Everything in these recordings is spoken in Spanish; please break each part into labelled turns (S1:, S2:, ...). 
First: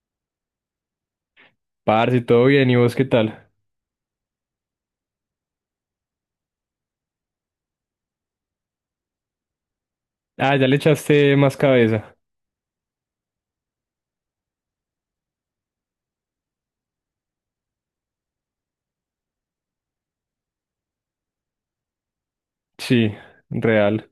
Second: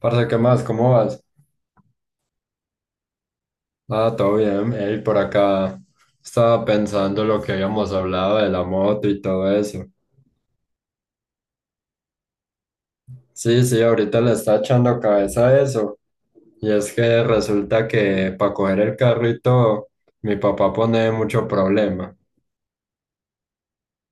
S1: Parce, ¿qué más? ¿Cómo vas?
S2: Parce, todo bien, ¿y vos qué tal?
S1: Ah, todo bien. Ey, por acá estaba pensando lo que habíamos hablado de la moto y todo eso.
S2: Ah, ya le echaste más cabeza.
S1: Sí, sí, ahorita le está echando cabeza a eso. Y es que resulta que para coger el carrito, mi papá pone mucho problema.
S2: Sí, real.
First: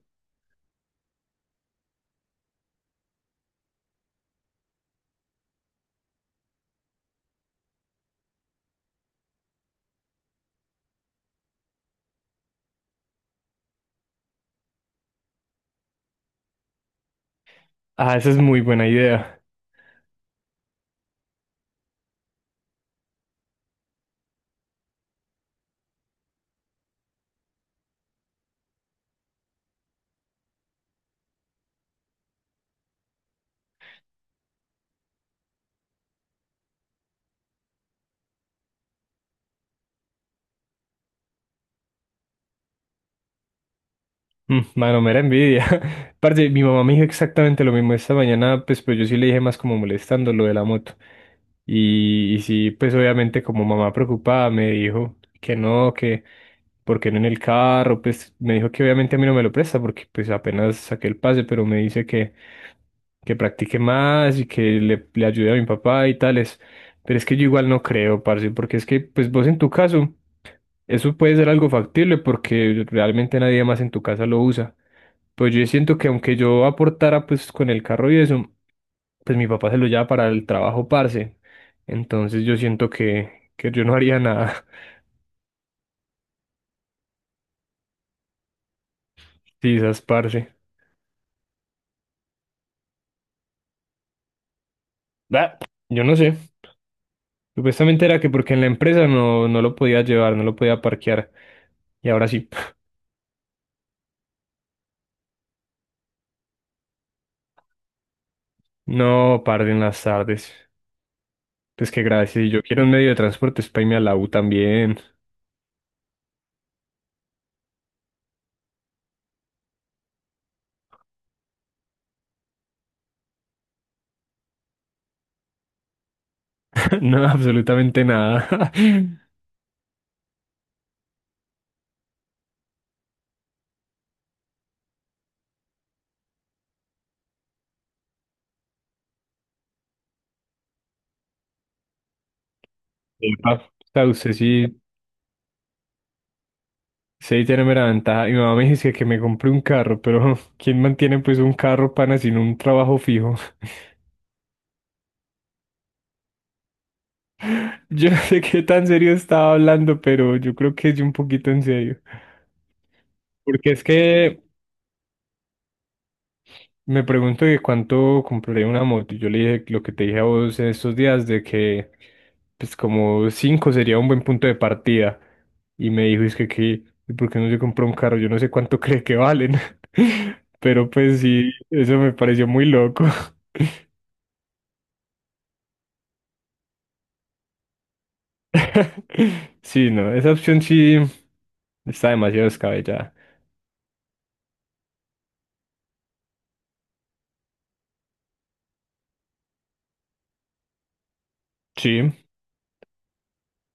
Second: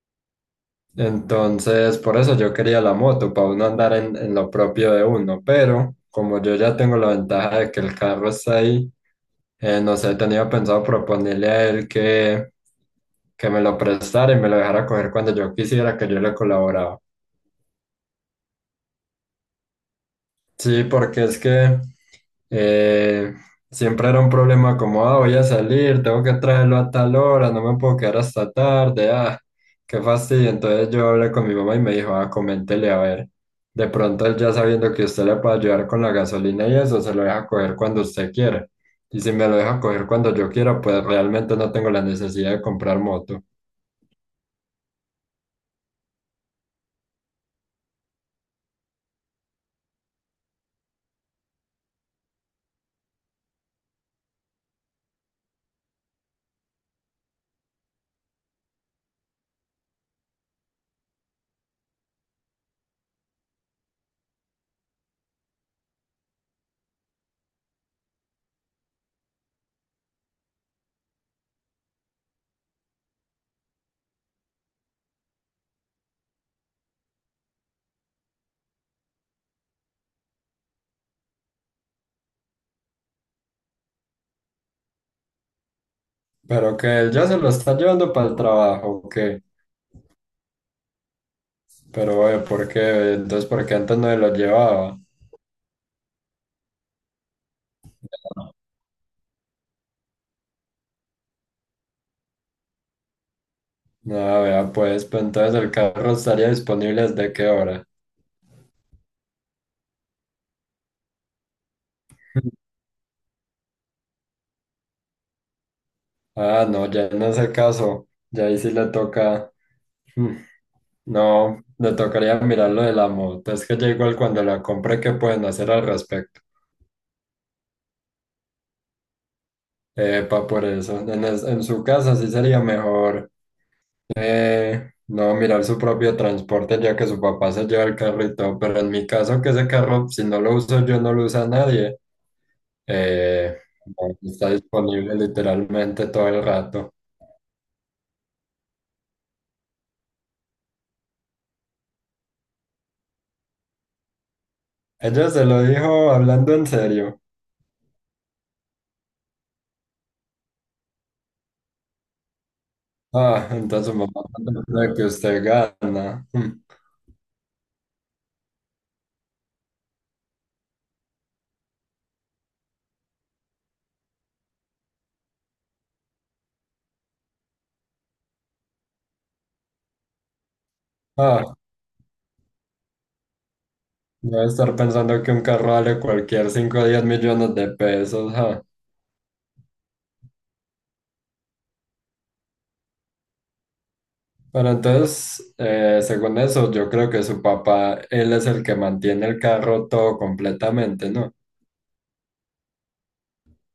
S1: Entonces, por eso yo quería la moto, para uno andar en lo propio de uno, pero como yo ya tengo la ventaja de que el carro está ahí, no sé, tenía pensado proponerle a él que me lo prestara y me lo dejara coger cuando yo quisiera que yo le colaboraba.
S2: Ah, esa es muy buena idea.
S1: Sí, porque es que eh, siempre era un problema como, ah, voy a salir, tengo que traerlo a tal hora, no me puedo quedar hasta tarde, ah, qué fastidio. Entonces yo hablé con mi mamá y me dijo, ah, coméntele a ver. De pronto él ya sabiendo que usted le puede ayudar con la gasolina y eso, se lo deja coger cuando usted quiera. Y si me lo deja coger cuando yo quiera, pues realmente no tengo la necesidad de comprar moto.
S2: Mm, mano, mera envidia. Parce, mi mamá me dijo exactamente lo mismo esta mañana, pues, pero yo sí le dije más como molestando lo de la moto. Y sí, pues obviamente como mamá preocupada me dijo que no, que porque no en el carro, pues me dijo que obviamente a mí no me lo presta porque pues apenas saqué el pase, pero me dice que practique más y que le ayude a mi papá y tales. Pero es que yo igual no creo, parce, porque es que, pues vos en tu caso, eso puede ser algo factible porque realmente nadie más en tu casa lo usa. Pues yo siento que aunque yo aportara pues con el carro y eso, pues mi papá se lo lleva para el trabajo, parce. Entonces yo siento que yo no haría nada.
S1: Pero que él ya se lo está llevando para el trabajo, ¿o qué?
S2: Sí, esas parce.
S1: Pero, ¿por qué? Entonces, ¿por qué antes no se lo llevaba?
S2: Bah, yo no sé. Supuestamente era que porque en la empresa no lo podía llevar, no lo podía parquear. Y ahora sí.
S1: Ah, vea, pues, pues entonces el carro estaría disponible desde qué hora.
S2: No, parce, en las tardes. Pues que gracias. Yo quiero un medio de transporte, es para irme a la U también.
S1: Ah, no, ya en ese caso, ya ahí sí le toca. mm, No, le tocaría mirar lo de la moto. Es que ya igual cuando la compre, ¿qué pueden hacer al respecto?
S2: No, absolutamente nada.
S1: Epa, por eso. En su casa sí sería mejor no mirar su propio transporte ya que su papá se lleva el carro y todo. Pero en mi caso, que ese carro, si no lo uso yo, no lo usa nadie. Eh,
S2: Epa, sea, usted
S1: está
S2: sí,
S1: disponible literalmente todo el rato.
S2: sí tiene mera ventaja. Mi mamá me dice que me compré un carro, pero ¿quién mantiene pues un carro, pana, sin un trabajo fijo?
S1: Ella se lo dijo hablando en serio.
S2: Yo no sé qué tan serio estaba hablando, pero yo creo que es un poquito en serio.
S1: Ah,
S2: Porque es
S1: entonces su mamá
S2: que
S1: no cree que usted gana. Mm.
S2: me pregunto que cuánto compraré una moto. Yo le dije lo que te dije a vos en estos días de que, pues como 5 sería un buen punto de partida. Y me dijo, es que, que, ¿por qué no se compró un carro? Yo no sé cuánto cree que valen. Pero pues sí,
S1: Ah,
S2: eso me pareció muy loco.
S1: debe estar pensando que un carro vale cualquier 5 o 10 millones de pesos. Ah.
S2: Sí, no, esa opción sí está demasiado descabellada.
S1: Pero entonces, según eso, yo creo que su papá, él es el que mantiene el carro todo completamente, ¿no?
S2: Sí,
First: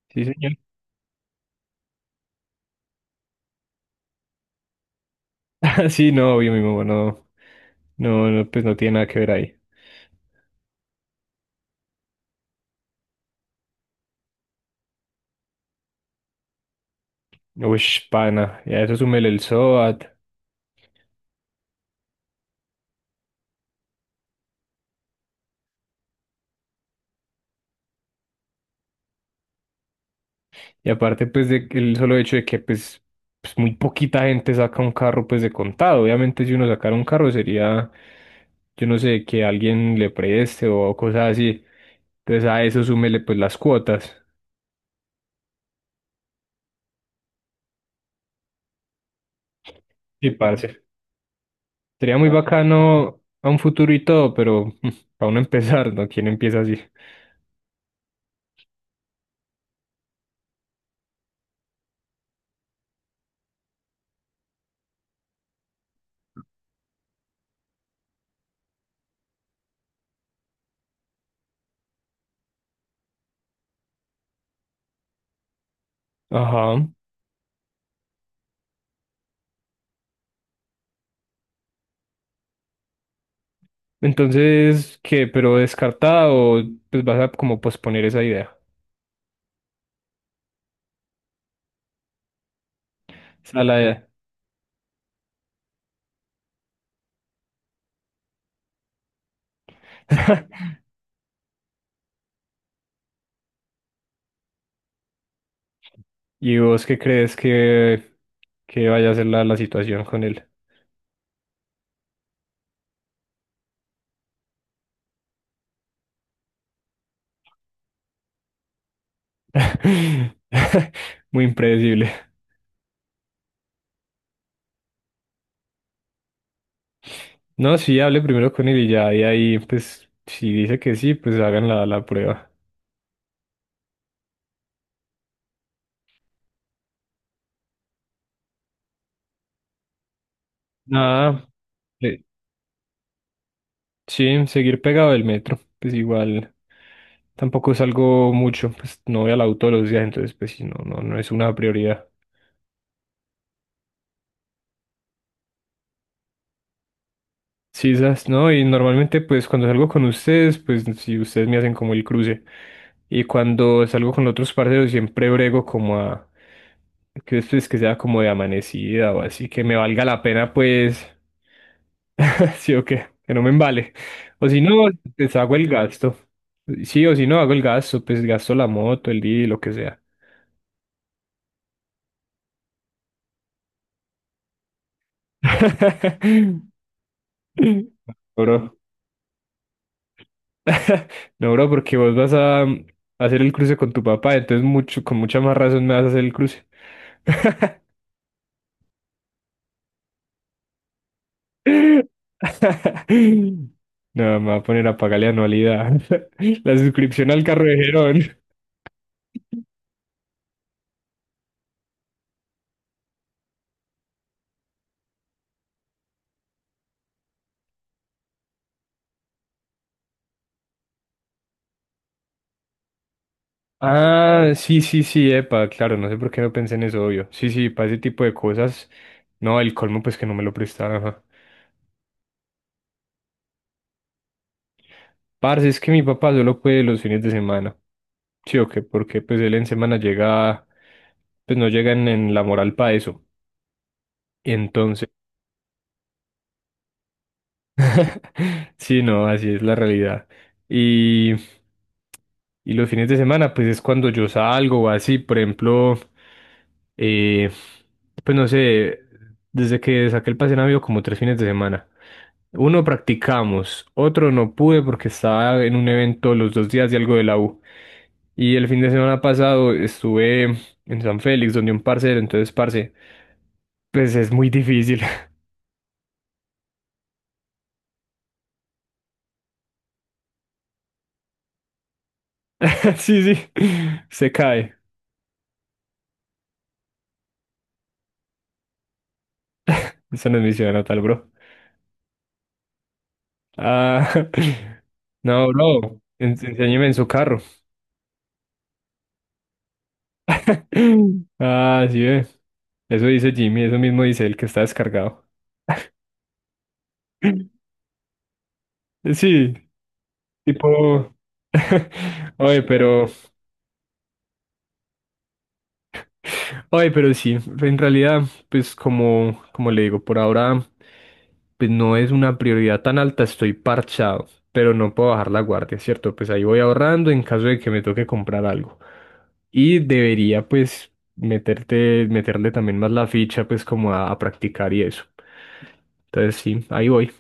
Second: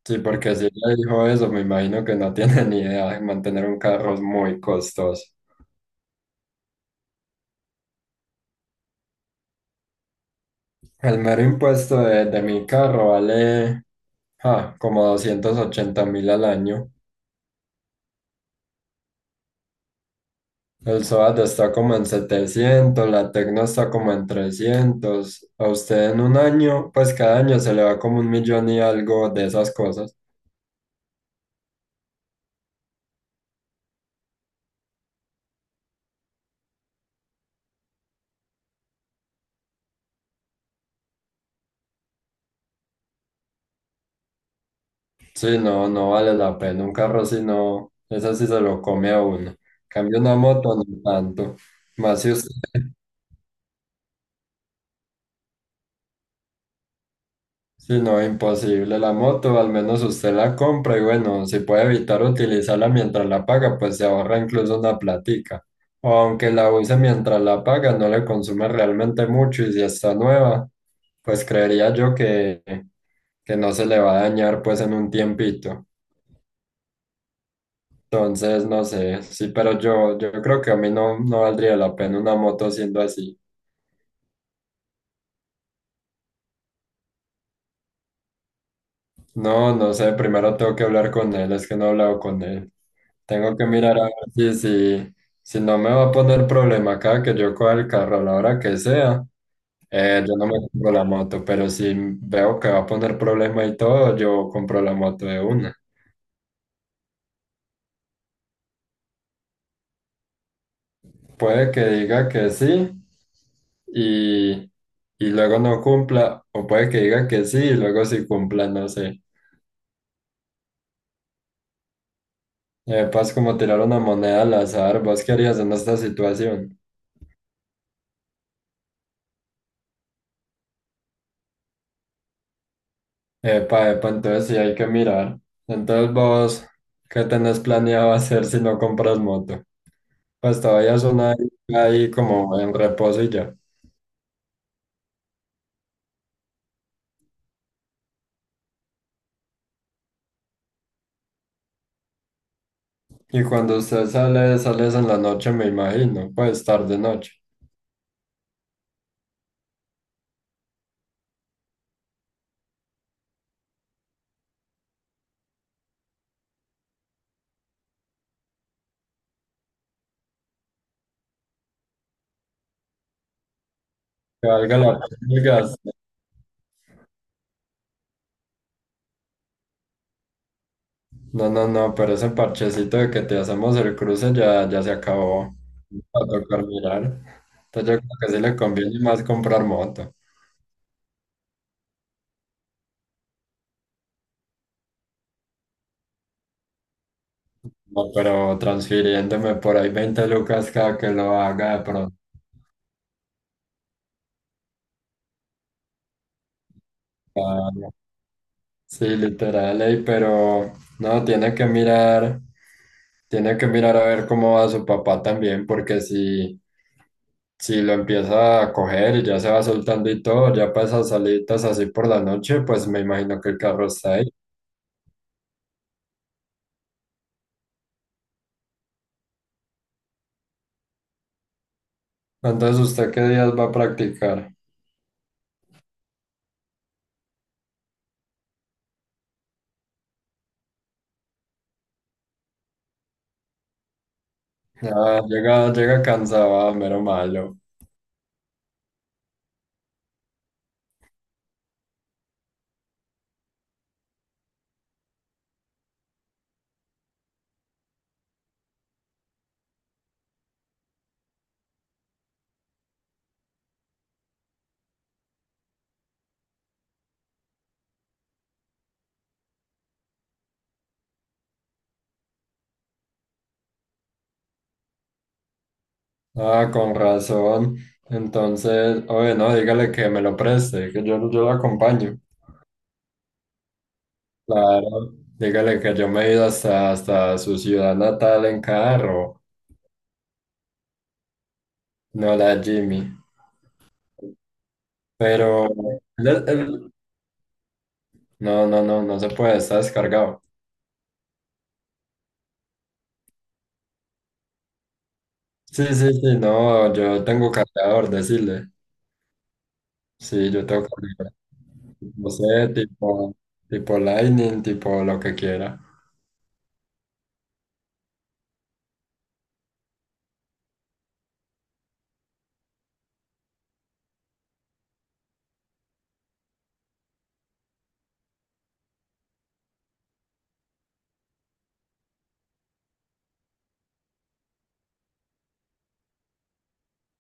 S1: Sí,
S2: sí,
S1: porque
S2: señor.
S1: si ella dijo eso, me imagino que no tiene ni idea de mantener un carro es muy costoso.
S2: Sí, no, obvio, mi mamá no, no, no, pues no tiene nada que ver ahí.
S1: El mero impuesto de mi carro vale ah, como 280.000 al año.
S2: Uy, pana, y a eso súmele el SOAT.
S1: El SOAT está como en 700, la Tecno está como en 300. A usted en un año, pues cada año se le va como 1 millón y algo de esas cosas.
S2: Y aparte, pues, de, el solo hecho de que, pues, pues, muy poquita gente saca un carro, pues, de contado. Obviamente, si uno sacara un carro sería, yo no sé, que alguien le preste o cosas así. Entonces, a eso súmele, pues, las cuotas.
S1: Sí, no, no vale la pena. Un carro si no, eso sí se lo come a uno. En cambio
S2: Sí,
S1: una moto,
S2: parce.
S1: no tanto.
S2: Sería
S1: Más
S2: muy
S1: si usted.
S2: bacano a un futuro y todo, pero para uno empezar, ¿no? ¿Quién empieza así?
S1: Sí, no, imposible. La moto, al menos usted la compra y bueno, si puede evitar utilizarla mientras la paga, pues se ahorra incluso una platica. O aunque la use mientras la paga, no le consume realmente mucho y si está nueva, pues creería yo que no se le va a dañar pues en un tiempito.
S2: Ajá.
S1: Entonces, no sé, sí, pero yo creo que a mí no, no valdría la pena una moto siendo así.
S2: Entonces, ¿qué? ¿Pero descartada o pues vas a como posponer esa idea?
S1: No, no sé, primero tengo que hablar con él, es que no he hablado con él.
S2: O
S1: Tengo
S2: sea,
S1: que
S2: la
S1: mirar a
S2: idea.
S1: ver si, si, si no me va a poner problema acá, que yo coja el carro a la hora que sea. Yo no me compro la moto, pero si veo que va a poner problema y todo, yo compro la moto de una.
S2: ¿Y vos qué crees que vaya a ser la situación con él?
S1: Puede que diga que sí y, y luego no cumpla, o puede que diga que sí y luego sí cumpla, no sé.
S2: Muy impredecible.
S1: Paz, como tirar una moneda al azar, ¿vos qué harías en esta situación?
S2: No, sí, hable primero con él y ya, y ahí, pues, si dice que sí, pues hagan la prueba.
S1: Epa, epa, entonces sí hay que mirar. Entonces vos, ¿qué tenés planeado hacer si no compras moto? Pues todavía son ahí,
S2: Nada,
S1: ahí
S2: eh,
S1: como en reposo y ya.
S2: sí, seguir pegado del metro, pues igual, tampoco salgo mucho, pues no voy al auto todos los días, entonces, pues sí, no, no, no es una prioridad.
S1: Y cuando usted sale, sales en la noche, me imagino, pues tarde noche.
S2: Sí, esas, ¿no? Y normalmente, pues, cuando salgo con ustedes, pues, si ustedes me hacen como el cruce. Y cuando salgo con otros parceros, siempre brego como a. Que después que sea como de amanecida o así, que me valga la pena, pues. Sí o qué, que no me embale.
S1: Que
S2: O si
S1: valga
S2: no,
S1: la pena
S2: pues
S1: el
S2: hago el
S1: gasto.
S2: gasto. Sí, o si no, hago el gasto, pues gasto la moto, el día, lo que sea.
S1: No, no, no, pero ese parchecito de que te hacemos el cruce ya, ya se acabó. Va a tocar mirar. Entonces yo creo que sí le
S2: Bro.
S1: conviene más comprar moto.
S2: No, bro, porque vos vas a hacer el cruce con tu papá, entonces mucho, con mucha más razón me vas a hacer el cruce.
S1: No, pero transfiriéndome por ahí 20 lucas cada que lo haga de pronto.
S2: No, me va a poner a pagarle anualidad. La suscripción al carro
S1: Ah,
S2: de Gerón.
S1: sí, literal, ey, pero no, tiene que mirar, a ver cómo va su papá también, porque si, si lo empieza a coger y ya se va soltando y todo, ya para esas salidas así por la noche, pues me imagino que el carro está ahí.
S2: Ah, sí, sí, sí, epa, claro, no sé por qué no pensé en eso, obvio. Sí, sí, para ese tipo de cosas. No, el colmo, pues que no me lo prestaron, ajá.
S1: Entonces, ¿usted qué días va a practicar?
S2: Parce, es que mi papá solo puede los fines de semana. Sí, o qué, porque pues él en semana llega, pues no llega en la moral para eso. Entonces,
S1: Ah, llega, llega cansado, ah, mero malo.
S2: sí, no, así es la realidad. Y, y los fines de semana, pues es cuando yo salgo o así, por ejemplo, eh, pues no sé, desde que saqué el pase han habido como 3 fines de semana. Uno practicamos, otro no pude porque estaba en un evento los 2 días de algo de la U. Y el fin de semana pasado estuve en San Félix, donde un parcero, entonces, parce, pues es muy difícil.
S1: Ah, con razón. Entonces, oye, no, dígale que me lo preste, que yo lo acompaño.
S2: Sí, sí, se cae.
S1: Claro, dígale que yo me he ido hasta, hasta su ciudad natal en carro,
S2: Esa no es mi ciudad natal, bro.
S1: no la Jimmy.
S2: Ah, no,
S1: Pero
S2: bro,
S1: él-
S2: enséñeme
S1: él-
S2: en su carro.
S1: no, no, no, no se puede, está descargado.
S2: Ah, sí, ve. Eso dice Jimmy, eso mismo dice el que está descargado.
S1: Sí, sí, sí, no, yo tengo cargador, decirle.
S2: Sí,
S1: Sí, yo tengo
S2: tipo.
S1: cargador. No
S2: Oye,
S1: sé,
S2: pero
S1: tipo Lightning, tipo lo que quiera.
S2: Ay, pero sí, en realidad, pues como le digo, por ahora, pues no es una prioridad tan alta, estoy parchado, pero no puedo bajar la guardia, ¿cierto? Pues ahí voy ahorrando en caso de que me toque comprar algo. Y debería, pues, meterle también más la ficha, pues, como a practicar y eso. Entonces, sí, ahí voy.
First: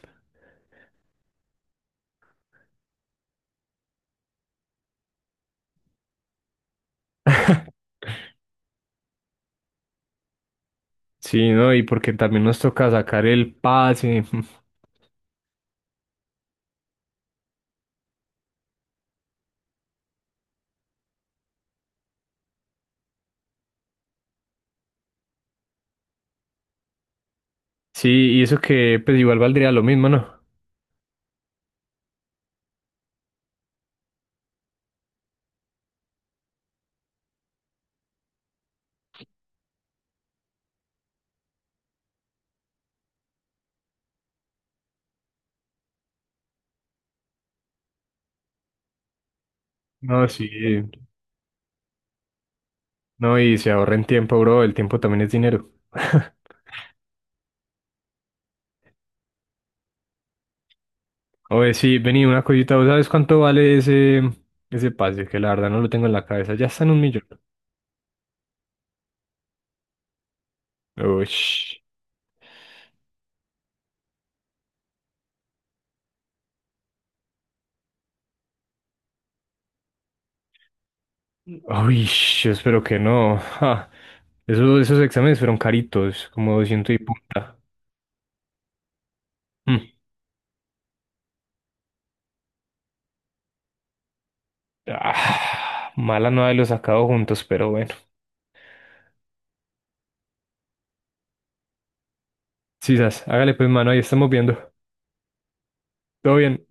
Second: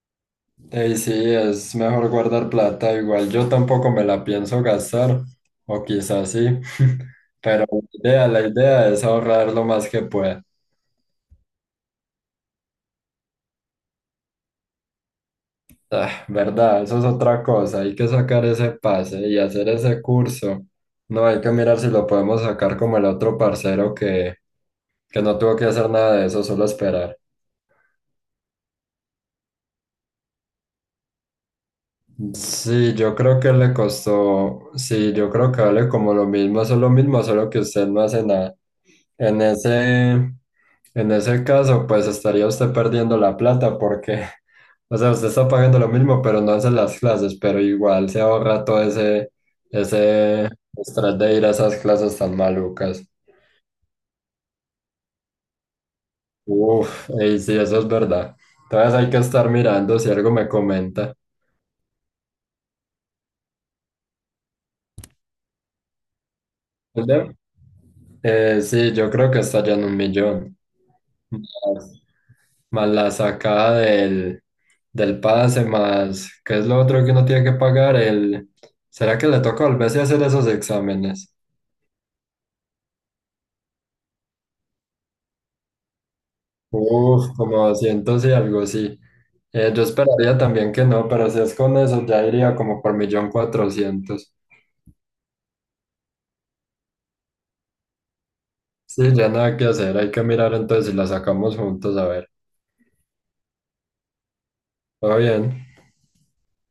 S1: Ey, sí, es mejor guardar plata, igual yo tampoco me la pienso gastar, o quizás sí, pero la idea es ahorrar lo más que pueda.
S2: Sí, ¿no? Y porque también nos toca sacar el pase.
S1: Ah, ¿verdad? Eso es otra cosa, hay que sacar ese pase y hacer ese curso. No hay que mirar si lo podemos sacar como el otro parcero que no tuvo que hacer nada de eso, solo esperar.
S2: Sí, y eso que, pues, igual valdría lo mismo, ¿no?
S1: Sí, yo creo que le costó, sí, yo creo que vale como lo mismo, eso es lo mismo, solo que usted no hace nada. En ese, en ese caso, pues estaría usted perdiendo la plata porque, o sea, usted está pagando lo mismo, pero no hace las clases, pero igual se ahorra todo
S2: No, sí.
S1: ese estrés de ir a esas clases tan malucas.
S2: No, y se ahorren tiempo, bro. El tiempo también es dinero.
S1: Uf, y sí, eso es verdad. Entonces hay que estar mirando si algo me comenta.
S2: Oye, sí, vení, una cosita. ¿Vos sabes cuánto vale ese pase? Que la verdad no lo tengo en la cabeza. Ya está en un millón.
S1: ¿Verdad? Sí, yo creo que está ya en 1 millón.
S2: Uy,
S1: Más, Más la sacada del pase, más, ¿qué es lo otro que uno tiene que pagar? El, ¿será que le toca volverse a hacer esos exámenes?
S2: uy, yo espero que no. Ja. Esos exámenes fueron caritos, como 200 y pu-
S1: Uf, como 200 y algo, sí. Yo
S2: Mm.
S1: esperaría también que no, pero si es con eso, ya iría como por 1.400.000.
S2: Ah, mala no haberlos sacado juntos, pero bueno.
S1: Sí, ya nada que hacer, hay que mirar entonces si la sacamos juntos, a ver.
S2: Sisas, hágale pues, mano, ahí estamos viendo.
S1: ¿Todo bien?
S2: Todo bien.